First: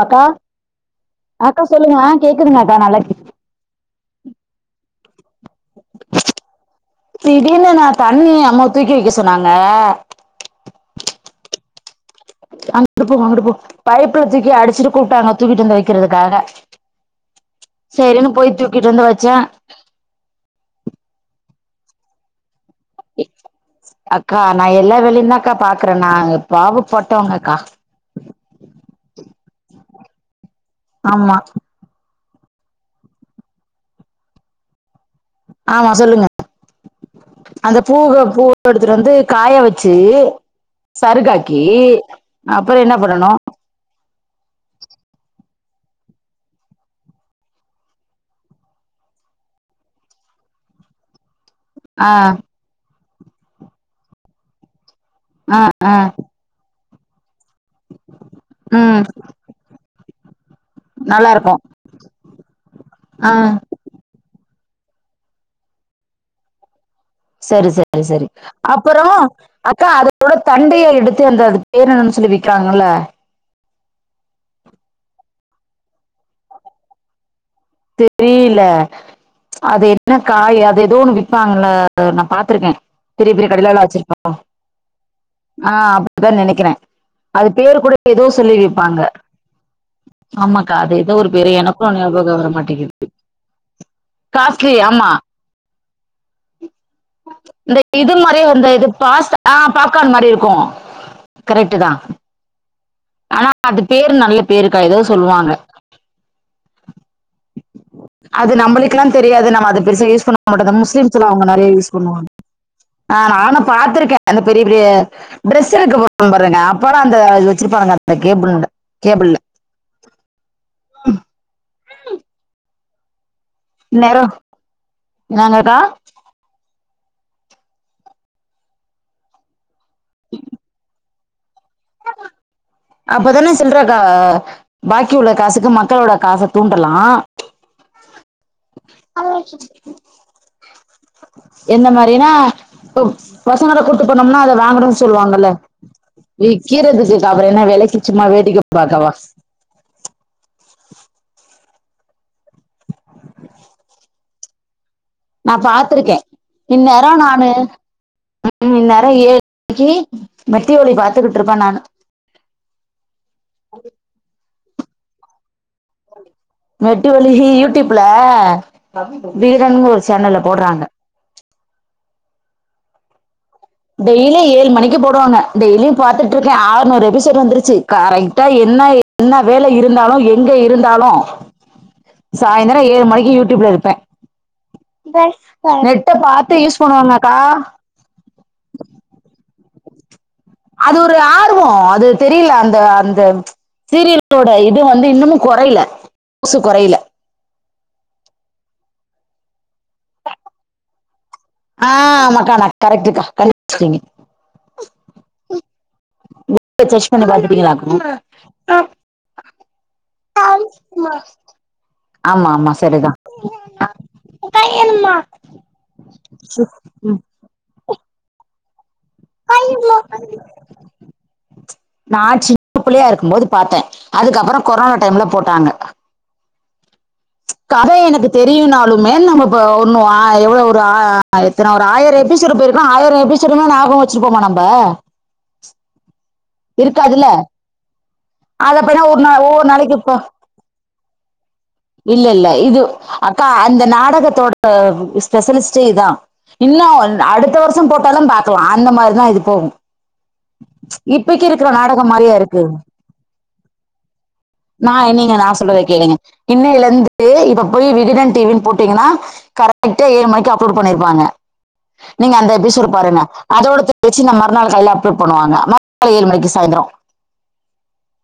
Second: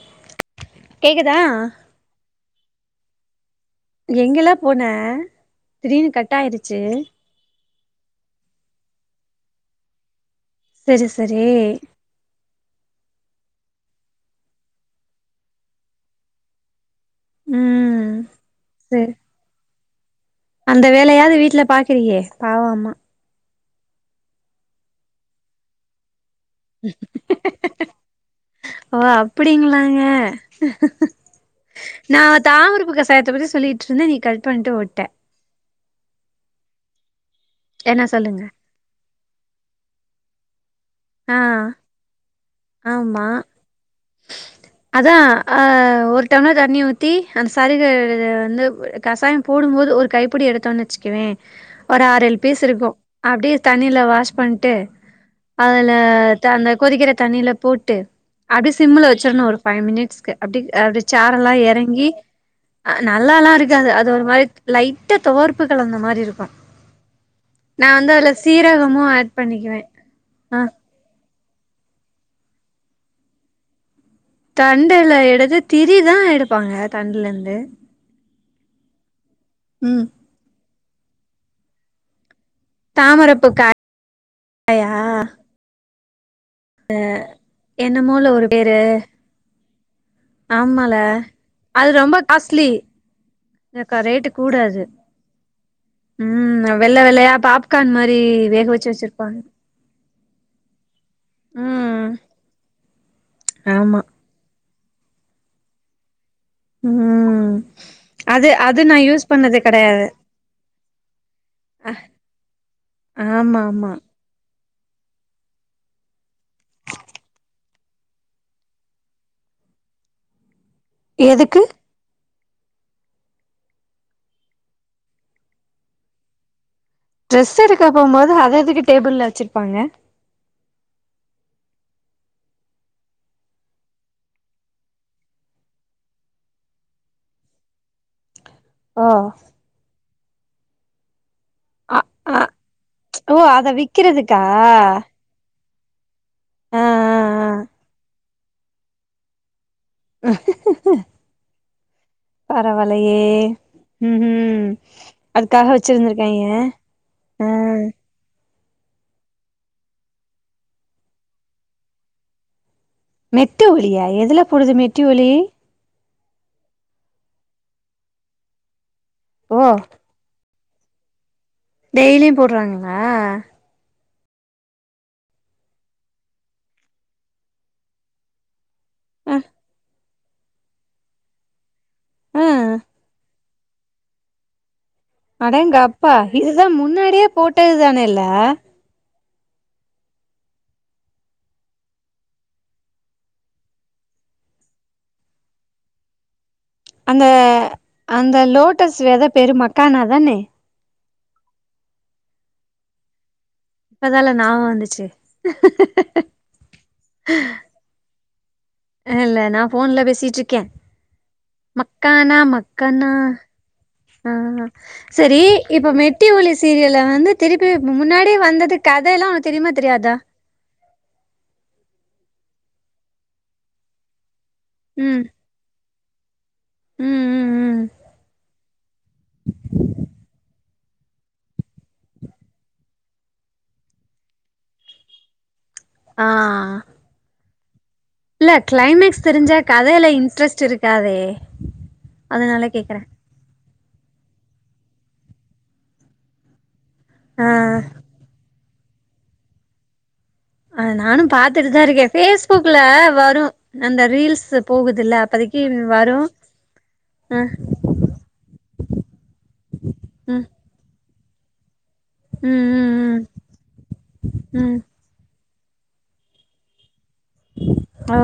அக்கா கேக்குதா அக்கா சொல்லுங்க ஆ கேக்குதுங்க அக்கா நல்லா கேக் எங்கலே போன திடீர்னு கட்டாயிருச்சி திடீனு நா தண்ணிய அம்மா தூக்கி வெக்க சொன்னாங்க செரி செரி பைப்புல தூக்கி அடிச்சிட்டு கூப்டாங்க தூக்கிட்டு வந்து வெக்கிறதுக்காக ம் சேரின்னு போயி தூக்கிட்டு வந்து செரி வெச்சே அந்த வேலையாது வீட்ல பாக்குறியே பாவோ அம்மா மா அக்கா நா எல்லா வேலையுந்தா அக்கா பாக்குறே நாங்க பாவ பட்டவங்க அக்கா ஓ அப்புடிங்களாங்க ஆமா நா தாமரப் பூ கசாயத்த பத்தி சொல்லிட்ருந்த நீ கட் பண்ட்டு ஓட்ட ஆமா சொல்லுங்க அந்த என்ன பூவ சொல்லுங்க பூ எடுத்துட்டு வந்து காய வச்சு ஆ சருகாக்கி அப்பற என்ன பண்ணணு அதா ஆ ஒரு டம்ளரா தண்ணி ஊத்தி அந்த சருக வந்து கசாய போடும்போது ஒரு கைப்பிடி எடுத்தோன்னு வெச்சுக்கவே [inaudible] ஒரு ஆறு ஏழு பீஸ் இருக்கு அப்டியே தண்ணில வாஷ் பண்ட்டு ஆ ஆ அதுல த அந்த கொதிக்கிற தண்ணில போட்டு அப்டியே ம் சிம்ல வச்சிற்ணு ஒரு ஃபைவ் மினிட்ஸ்க்கு அப்டி அப்டி நல்லா சாரெல்லா இருக்கு எறங்கி அ ஆ நல்லாலா இருக் காது அது ஒரு மாரி லைட்டா தொவற்ப்பு கலந்த மாரி இருக்கு சரி சரி சரி அப்பறோ சீரகமும் ஆட் பண்ணிக்குவேன். அக்கா அத அதோட அ தண்டையே எடுத்து அந்த அதுக்கு பேர் என்னணு சொல்லி விக்கிறாங்கல்ல தண்டுல எடுத்து திரி தா எடுப்பாங்க தண்டுலருந்து தெரிய்ல அது ம். என்ன காய் அது எதோ ஒன்னு விப்பாங்கல்ல நா பாத்துருக்கே பெரிய பெரிய தாமரப்பூ க கடைலலா வச்சிருப்பாங்கல ஆ அப்டிதா நெனைக்கிறே அது பேரு கூட எதோ என்னமோல ஒரு சொல்லி பேரு விப்பாங்க ஆமாக்கா ஆமால அது எதோ ஒரு பேரு அது எனக்கு ரொம்ப ஞாபக வர காஸ்ட்லி மாட் எனக்கா ரேட்டு கூட காஸ்ட்லி அது ஆமா ம் வெள்ள வெள்ளையா இந்த பாப்கார்ன் இது மாரி மாரியே வேக அந்த இது வச்சு பாஸ்த் வச்சிருப்பாங்க ஆ பாப்கார்ன் மாரி இருக்கு கரெக்ட்டு தா ம் ஆனா அது ஆமா பேரு நல்ல பேருக்கா எதோ சொல்லுவாங்க ம் அது நா நம்பளுக்குலா யூஸ் தெரியாது பண்ணது நம்ம அது கெடையாது பெருசா யூஸ் பண்ண மாட்டோ இந்த முஸ்லீம்ஸுலா அவ்ங்க நெறையா யூஸ் பண்ணுவாங்க ஆ நானு ஆமா ஆமா பாத்திருக்கே அந்த பெரிய பெரிய ட்ரெஸ் எடுக்க போவோ பாருங்க அப்பலா அந்த அது வெச்சிருப்பானுங்க அந்த கேபிள்ல கேபிள்ல எதுக்கு [unintelligible] இன்நேர என்னாங்கக்கா ட்ரெஸ் எடுக்க போம்போது அது எதுக்கு டேபிள்ல வெச்சிருப்பாங்க [inaudible] அப்பதானே சில்ற கா பாக்கி உள்ள காசுக்கு மக்களோட காச தூண்டலா [inaudible] ஓ என்ன அ மாரினா அ டுக் ஓ அத பசங்கள கூட்டு போனம்னா விக்கிறதுக்கா அத வாங்கணுன் சொல்லுவாங்கல்ல ஆ ஆ விக்கீறதுக்கு பாக்குறேனா வெலைக்கு சும்மா வேடிக்க பாக்கவா ஹஹிகக பரவால்லயே ம் ம் நா அதுக்காக பாத்திருக்கே வச்சிருந்திருக்காய்ங்க இன்நேர நானு ஆ ம் இன்நேர ஏழு மணிக்கு மெட்டி ஒலி பாத்துக்கிட்ருப்பே நானு மெட்டு ஒலியா எதுல போடுது மெட்டி ஒலி மெட்டி ஒலி இ யூட்டிப்ல ஓ வீரன்னு ஒரு சேனல்ல போட்றாங்க டெய்லியு போட்றாங்களா டெய்லியு ஏழு மணிக்கு போடுவாங்க டெய்லியு பாத்துட்ருக்கே ஆர்நூறு எபிசோட் வந்துருச்சு காரெக் டா என்ன அ என்ன வேல இருந்தாலு எங்க இருந்தாலு ஆ சாய்ந்தர ஏழு மணிக்கு யூட்டிப்ல இருப்பே நெட்ட பாத்து யூஸ் பண்ணுவாங்கக்கா இது ஒன்னு இல்ல அது ஒரு ஆர்வம் அது தெரில அந்த அந்த சீரியலோட இது வந்து இன்னமும் கொறைல மவுசு கொறைல அந்த அந்த லோட்டஸ் வெத பேரு மக்கானா தானே ஆ மாக்கானா கரெக்டு கா கண் புடிச்டிங்க இப்பதால ஞாபகோ வந்துச்சு புக்ல சர்ச் பண்ணி பாத்துடிங்களா அ ஆ இல்ல நா போன்ல பேசிட்டுருக்க மக்கானா ஆமா ஆமா மக்கனா சரிதா ஆ சரி இப்ப மெட்டி ஒலி சீரியல்ல வந்து திருப்பி முன்னாடியே வந்தது கதல்லாம் உனக்கு தெரியுமா தெரியாதா நா சின்ன பிள்ளையா இருக்கும் போது பாத்த அதுக்கப்றம் கொரோனா ம் டைம்ல போட்டாங்க ம் ம் ம் கத எனக்கு தெரியும்னாலும் மேம் நம்ம இப்ப ஒன்னும எவ்ளவு ஒரு எத்தன ஒரு ஆயிரம் எபிசோடு போயிருக்கும் ஆயிரம் எபிசோடுமே ஞாபக வச்சிப்போமா நம்ப ஆ இருக்காதுல்ல இல்ல அத போய்னா ஒரு கிளைமேக்ஸ் நா தெரிஞ்சா ஒவ்வொரு நாளைக்கு கதைல இப்ப இன்ட்ரெஸ்ட் இருக்காதே இல்ல இல்ல அதனால இது கேக்குறேன் அக்கா அந்த நாடகத்தோட ஸ்பெஷலிஸ்டே இதா இன்னு ஆ அடுத்த வருஷம் போட்ட போட்டாலும் பாக்கலாம் அந்த மாரிதா இது போகும் அத நானு பாத்துட்டு தா இருக்கே நாடகம் மாரியா இருக்கு பேஸ்புக்ல வரும் அந்த ரீல்ஸ் நா போகுதுல்ல என் நீங்க நா அப்பதைக்கு சொல்றத கேளுங்க வரும் இன்னையில இருந்து ஆ இப்ப போய் விகடன் டிவின்னு போட்டு டிங்கன்னா கரெக்ட்டா‌ ஏழு ம் மணிக்கு அப்லோட் பண்ணிருப்பாங்க நீங்க அந்த ம் எபிசோடு ம் பாருங்க அதோடத வெச்சு ந ம் மறுநாள் ம் காலைல அப்லோட் பண்வாங்க காலை ஏழு மணிக்கு சாயந்தரம் ஓ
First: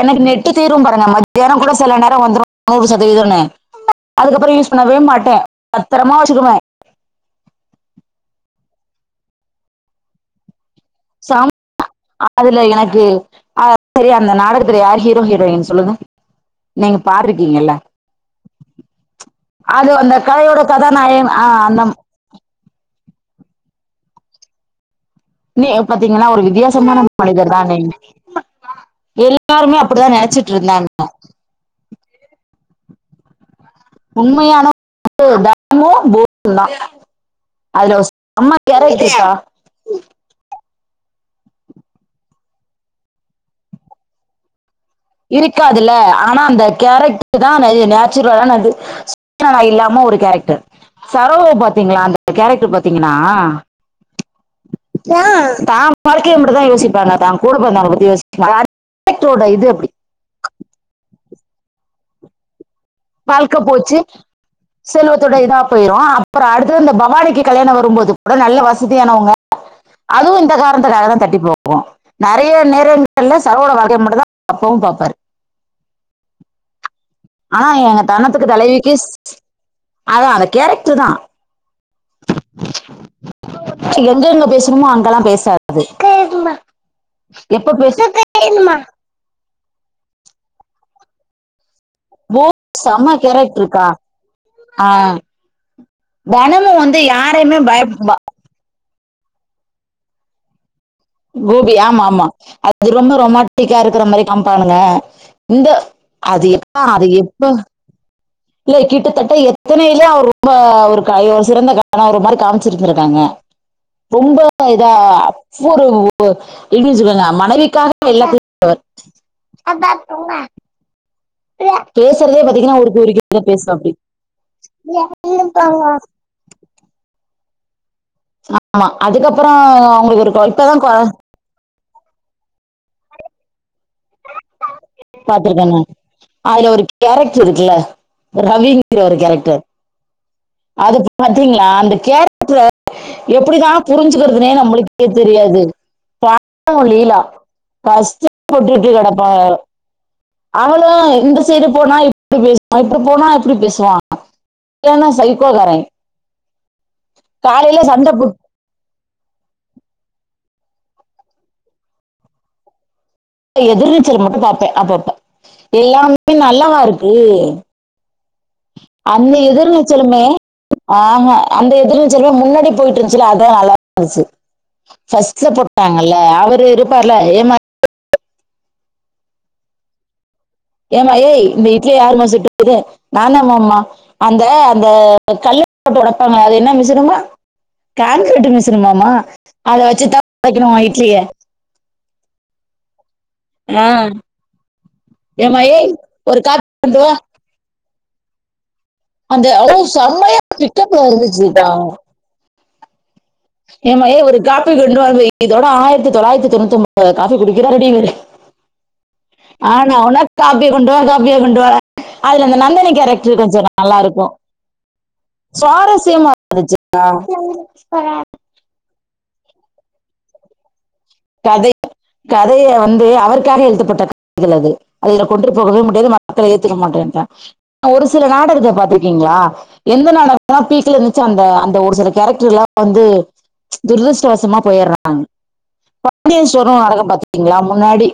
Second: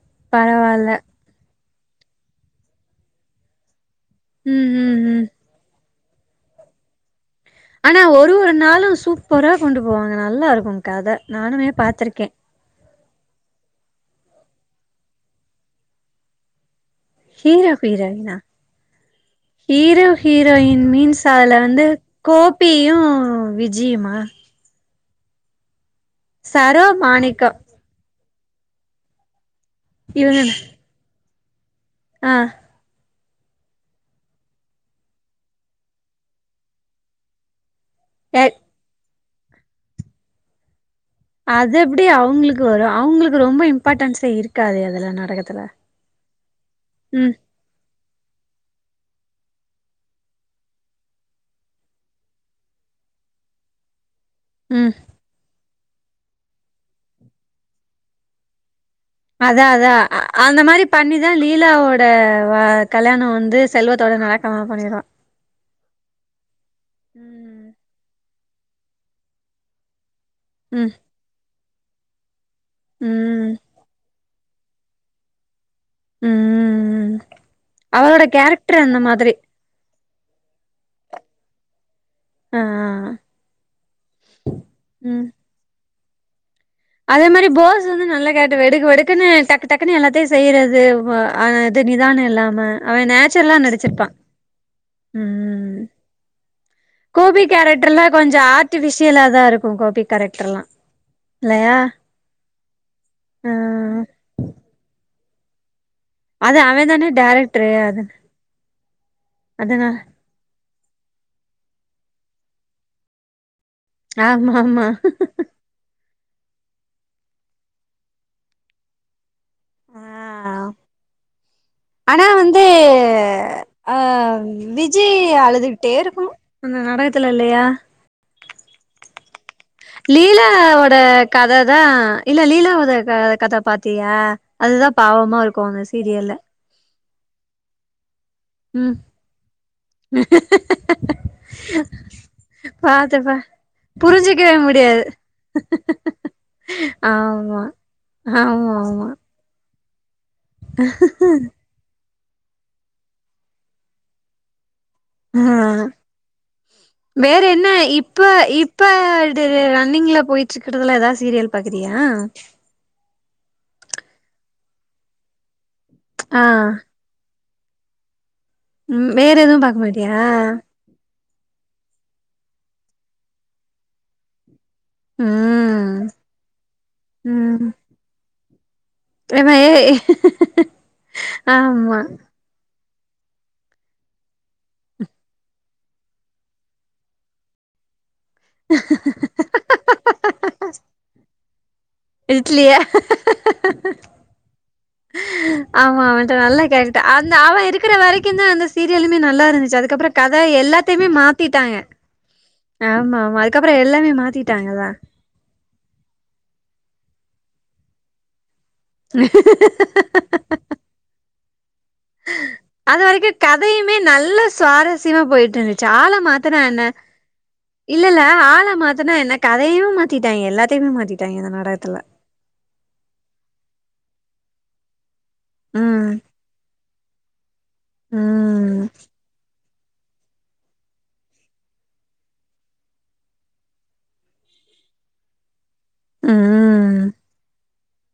எனக்கு நெட்டு தீரும் பரவால்ல பாருங்க மத்யானம் கூட சில நேரம் வந்துடும் நூறு சதவீதம்னு அதுக்கப்றம் ம் யூஸ் பண்ணவே ம் ம் மாட்டேன் பத்தரமா வச்சுக்குவேன் ஆனா ஒரு ஒரு நாளும் சூப்பரா கொண்டு போவாங்க நல்லா இருக்கும் கத நானுமே பாத்துருக்கேன் இல்ல எனக்கு ஆ சரி அந்த நாடகத்துல யார் ஹீரோ ஹீரோயின் சொல்லுங்க நீங்க ஹீரோ பாத்துருக்கீங்கல்ல ஹீரோயினா அது ஹீரோ அந்த கதயோட கதாநாயகன் ஆ கோப்பியும் விஜியுமா நீ பாத்தீங்கன்னா ஒரு சரோ வித்தியாசமான மாணிக்கம் மனிதர் தானே எல்லாருமே அப்டி அப்டிதான் நெனச்சிட்டு இருந்தாங்க அ உண்மயான எ [unintelligible] ஏற விட்டுருச்சா அது எப்டி அவங்களுக்கு வரும் அவங்களுக்கு ரொம்ப இம்பாட்டன்ஸே இருக் காதே அதுலல்லா இருக்காதுல்ல ஆனா அந்த ம் கேரக்டர் தா அது நேச்சுரலான அது ஸ்டிரிக்டான இல்லாம ஒரு கேரக்டர் சரோவ பாத்தீங்களா அந்த கேரட்டர் பாத்தீங்கன்னா ம் ஏ தா வாழ்க்கைய மட்டுதா யோசிப்பாளா தா கூடப்பொரந்தவளப்பத்தி யோசிக்க அதா அதா அந்த மாதிரி பண்ணிதா லீலாவோட வா கல்யாணோ வந்து செல்வத்தோட நடக்காம பண்ணிடுவா இப்ப இதா பொயிரு அப்றோ அடுத்து இந்த பவானிக்கு ம் கல்யாணோ வரும்போது கூட நல்ல வசதியானவங்க அதுவு இந்த ம் காரணத்துக்காகதா தட்டி போகு நறைய நேரங்கள்ல ம் சரோவோட வாழ்க்கை மட்டுதா அப்பவு பாப்பாரு ம் ம் ம் ஆனா எங்க தணத்துக்கு தலைவிக்கு அதா அந்த கேரக்ட்ருதா ஆ எங்க எங்க பேசணுமோ அங்கல்லா ம் பேசாது அதே மாதிரி எப்ப போஸ் பேச வந்து நல்லா கேரக்ட்ரு சரிம்மா வெடுக்கு வெடுக்குன்னு டக்கு டக்குன்னு எல்லாத்தியு செய்றது ஆனா இது நிதானோ இல்லாம அவ செம்ம நேச்சுரலா கேரக்டர் இருக்கா நடிச்சிருப்பா ம் தனலு வந் கோபி கேரக்ட்ருல்லா கொஞ்சோ ஆர்ட்டிபிஷியலா தா இருக்கு கோபி கேரக்ட்ருல்லா கோபி ஆமா ஆமா அது ரொம்ப ஆ ரொமாண்டிக்கா இருக்ற மாரி காமிப்பானுங்க இந்த அது எப்பா அது எப்ப கெடையாது இல்ல கிட்டத்தட்ட எத்தனையிலோ அவர் ரொம்ப ஒரு சிறந்த கணவர் சிறந்த கணவர் மாரி காமிச்சு இருந்திருக்காங்க ரொம்ப ஆமா ஆமா இதா ஒருவ்வொரு எழுதி வச்சுக்கோங்க மனைவிக்காக எல்லாத்தியு செய்றவர் அ ஆனா பேசுறதே வந்து பாத்தீங்கன்னா உருக்கி உருக்கிதா பேசுவாப்டி அ விஜி அழுதுகிட்டே இருக்க அந்த நாடகத்துல இல்லயா ஆமா அதுக்கப்றோ அவுங்ளுக்கு ஒரு கொழ இப்பதா கொழ கததா இல்ல லீலாவோத க கத பாத் தியா அதுதா பாவமா இருக்கு அந்த சீரியல்ல கேரக்ட்ரு இருக்குல்ல ம் ரவீங்குற ஒரு கேரக்டர் அது பாத்திங்களா அந்த கேரக்ட்ர பாத்தப்ப எப்புடிதா புரிஞ்சுக்கிறதுனே புரிஞ்சிக்கவே முடியாது நம்மளுக்கே தெரியாது பாவோ லீலா ஆமா கஷ்ட ஆமா பட்டுகிட்டு ஆமா கிடக்கு ஆ அவளு இந்த சைடு போனா இப்டி பேசுவா ஆப்டி போனா அப்டி பேசுவா சரியான ஆ சைகோக்காரே வேற என்ன காலைல சண்ட இப்ப போட் இப்ப இது ரன்னிங்ல பொயிட்டு இருக்றதுல ஏதாது சீரியல் பாக்குறியா எதிர்நீச்சல் மட்டு பாப்பே அப்பப்ப எல்லாமே ஆ நல்லாவா இருக் கு ம் அந்த வேற எதுவும் எதிர் பாக்க மாட்டியா நீச்சலுமே ஆமா அந்த எதிர் நீச்சலுமே முன்னாடி பொயிட்ருந்துச்சுல்ல அதா நல்லா இருந்துச்சு ஃபஸ்ட்ல ம் போட்டாங்கல்ல அவரு இருப்பார்ல அதே மாரி எமா ஏ ஏமா ஏய் இந்த இட்லிய ஆமா யாருமா சுட்டு து நான்தா மாமா அந்த அந்த கல்ல போட்டு ஒடப்பமா அது என்ன மிசினுமா கான்க்ரீட் மிசினு மாமா அத வச்சு தா ஒடைக்கனுமா ஓ இட்லிய இட்லிய ஆஹ் ஏமா ஏய் ஆமா அவன்ட்ட ஒரு நல்லா காப்பி கொண்டு கேட்டுட்டா வா அந் அவ இருக்கிற வரைக்குந்தா அந்த சீரியலுமே நல்லா அந்த ஓ இருந்துச்சு அதுக்கப்புறோ கத செம்மையா பிக்கப்ல எல்லாத்தயுமே இருந்துச்சுடா மாத்திட்டாங்க ஆமா மைக் ஏமா ஏய் ஒரு காப்பி கொண்டு வாந்து வை இதோட ஆயிரத்தி தொள்ளாயிரத்தி தொண்ணூத்தொம்போது காஃபி குடிக்கிறாருடி இவரு ஆனா ஊனா காபிய கொண்டு வா காபிய கொண்டு வால அது வரைக்கு கதையுமே நல்லா சுவாரஸ்யமா போயிட்டு இருந்துச்சு ஆள சுவாரஸ்யமா மாத் துனா இருந்துச்சு என்ன இல்லல்ல ஆள மாத்துனா என்ன கதையு மாத்திட்டாங்க எல்லாத்தயுமே மாத்திட்டாங்க இந்த கதை நாடகத்துல கதைய வந்து அவருக்காக எழுதப்பட்ட கதைகள் அது அதுல கொண்டு போகவே முடியாது ம் மக்களு ஏத்துக்க மாட்டேன்டாங்க ஒரு சில நாடகத்த ம் பாத்துருக் கீங்களா எந்த நாடகலா பீக்ல இருந்துச்சோ அந்த அந்த ஒரு சில கேரக்டர்லா வந்து துரதிருஷ்டவசமா போயிறாங்க பாண்டியன் ஸ்டோருனு ஒரு ம் நாடகோ பாத்திருக்கீங்களா முன்னாடி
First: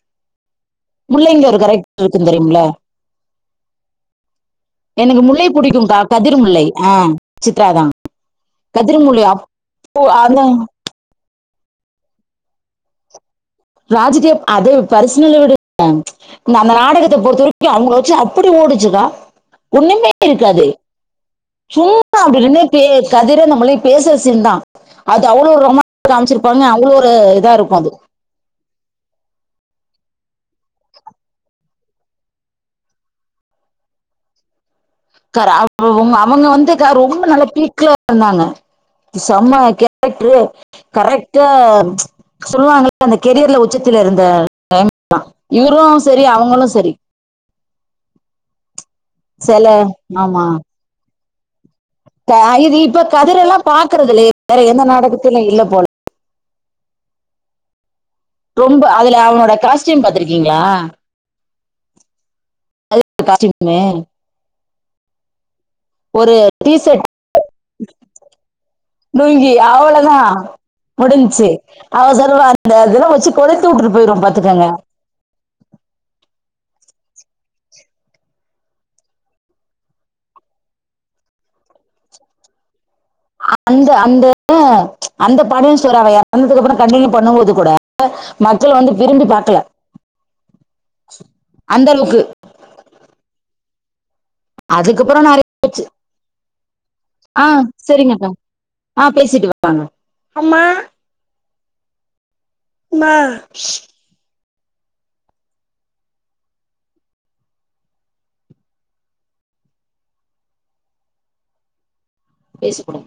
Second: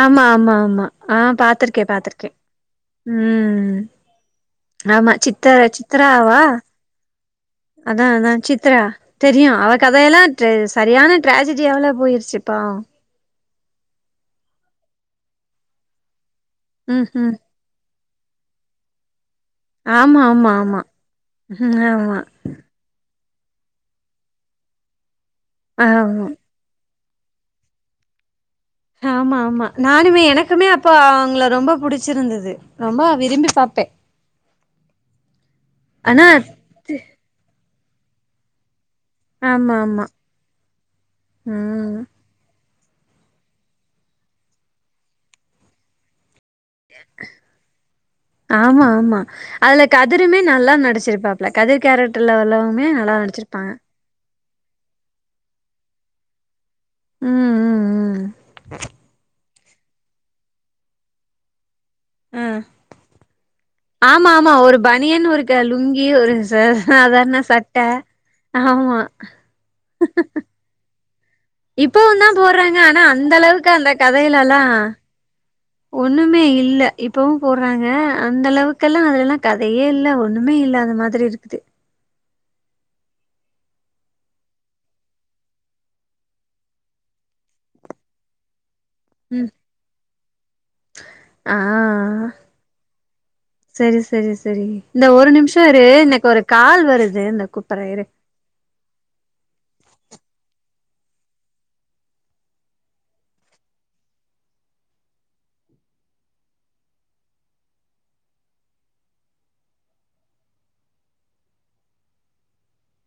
ஆமா ஆமா ஆமா ஆ முல்லைங்க ஒரு பாத்துருக்கே கேரக்டர் பாத்துருக்கே இருக்கும் தெரியுமில்ல ம் ஆமா எனக்கு முல்லை சித்த பிடிக்கும்க்கா கதிர் சித்ராவா முல்லை ஆ சித்ராதான் அதா அதா சித் த்ரா கதிர் முல்லை தெரியு அப்போ அவ கதையெல்லா அந்த ட்ரெ சரியான ட்ராஜ்டியாவுல போய்ருச்சு பாவோ ட்ராஜ்ஜிட்டியா அதே பர்சனல விடு [inaudible] இந்த அந்த ம் நாடகத்த ம் பொறுத்த வரையு ஏ அவுங்க வெச்சு அப்டி ஓடுச்சுக்கா ஒண்ணுமே ஆமா ஆமா இருக்காது ஆமா ம் ஆமா சும்மா அப்டி நின்னு தே கதிரு அந்த முல்லையு பேசுற சீன்தா அது அவ்ளோ ரொமான்ஸ் ஆமா காம்ச்சிரு ப்பாங்க அவ்ளோ ஒரு இதா இருக்கு அது ஆமா ஆமா நானுமே எனக்குமே அப்போ அவுங்கள ரொம்ப புடிச்சிருந்தது ரொம்ப விரும்பி பாப்பே க்காரா ஆனா அவுங்க வந்துக்கா ரொம்ப நல்ல பீக்ல இருந்தாங்க செம ஆமா ஆமா கேரக்டரு கரெக்ட்டா ம் சொல்லுவாங்கல்ல அந்த கெரியர்ல உச்சத்துல இருந்த டைம் தா இவரு செரி அவுங்களு ஆமா ஆமா சில அதுல கதிருமே ஆமா நல்லா நடிச்சிருப்பா இல்ல கதிர் கேரக்டர்ல உள்ளவுமே நல்லா நடிச்சிருப்பாங்க ருக்கறதுல வேற எந்த நாடகத்திலியு இல்ல போல ம் ம் ம் ரொம்ப அதுல அவனோட காஸ்டியூம் பாத்திருக்கீங்களா கதிர் காஸ்டியூமு மா ஆமா ஒரு பனியன் ஒரு க லுங்கி கி ஒரு சா சாதாரண சட்ட ஆமா லுங்கி அவ்வளவுதான் முடிஞ்சுச்சு அவ இப்பவும் தான் சொல்லுவா அந்த போடுறாங்க. ஆனா அதெல்லா வெச்சு அந்த கொழப்பி அளவுக்கு அந்த உட்டு போய்ருவே பாத்துக்கோங்க ஒன்னுமே இல்ல இப்பவு போட்றாங்க அந்த அளவுக்கெல்லா அது எல்லா கதையே இல்ல ஒன்னுமே இல்லாத மாத திரி இருக்குது அந்த அந்த அந்த பாண்டியன் ஸ்டோர் அவ எறந்ததுக்கப்பு வந்தக்கப்புறோ கண்டனியூ பண்ணும்போது கூட மக்கள் வந்து விரும்பி ம். பாக்கல ஆ அளவுக்கு சேரி சேரி சேரி இந்த அதுக்கப்புறம் ஒரு நிறைய நிமிஷம் இரு போச்சு எனக்கு ஒரு கால் வருது இந்த ஆ கூப்புட்றே இரு சரிங்கக்கா ஆ பேசிட்டு வாங்க அம்மா பேசிப்புடு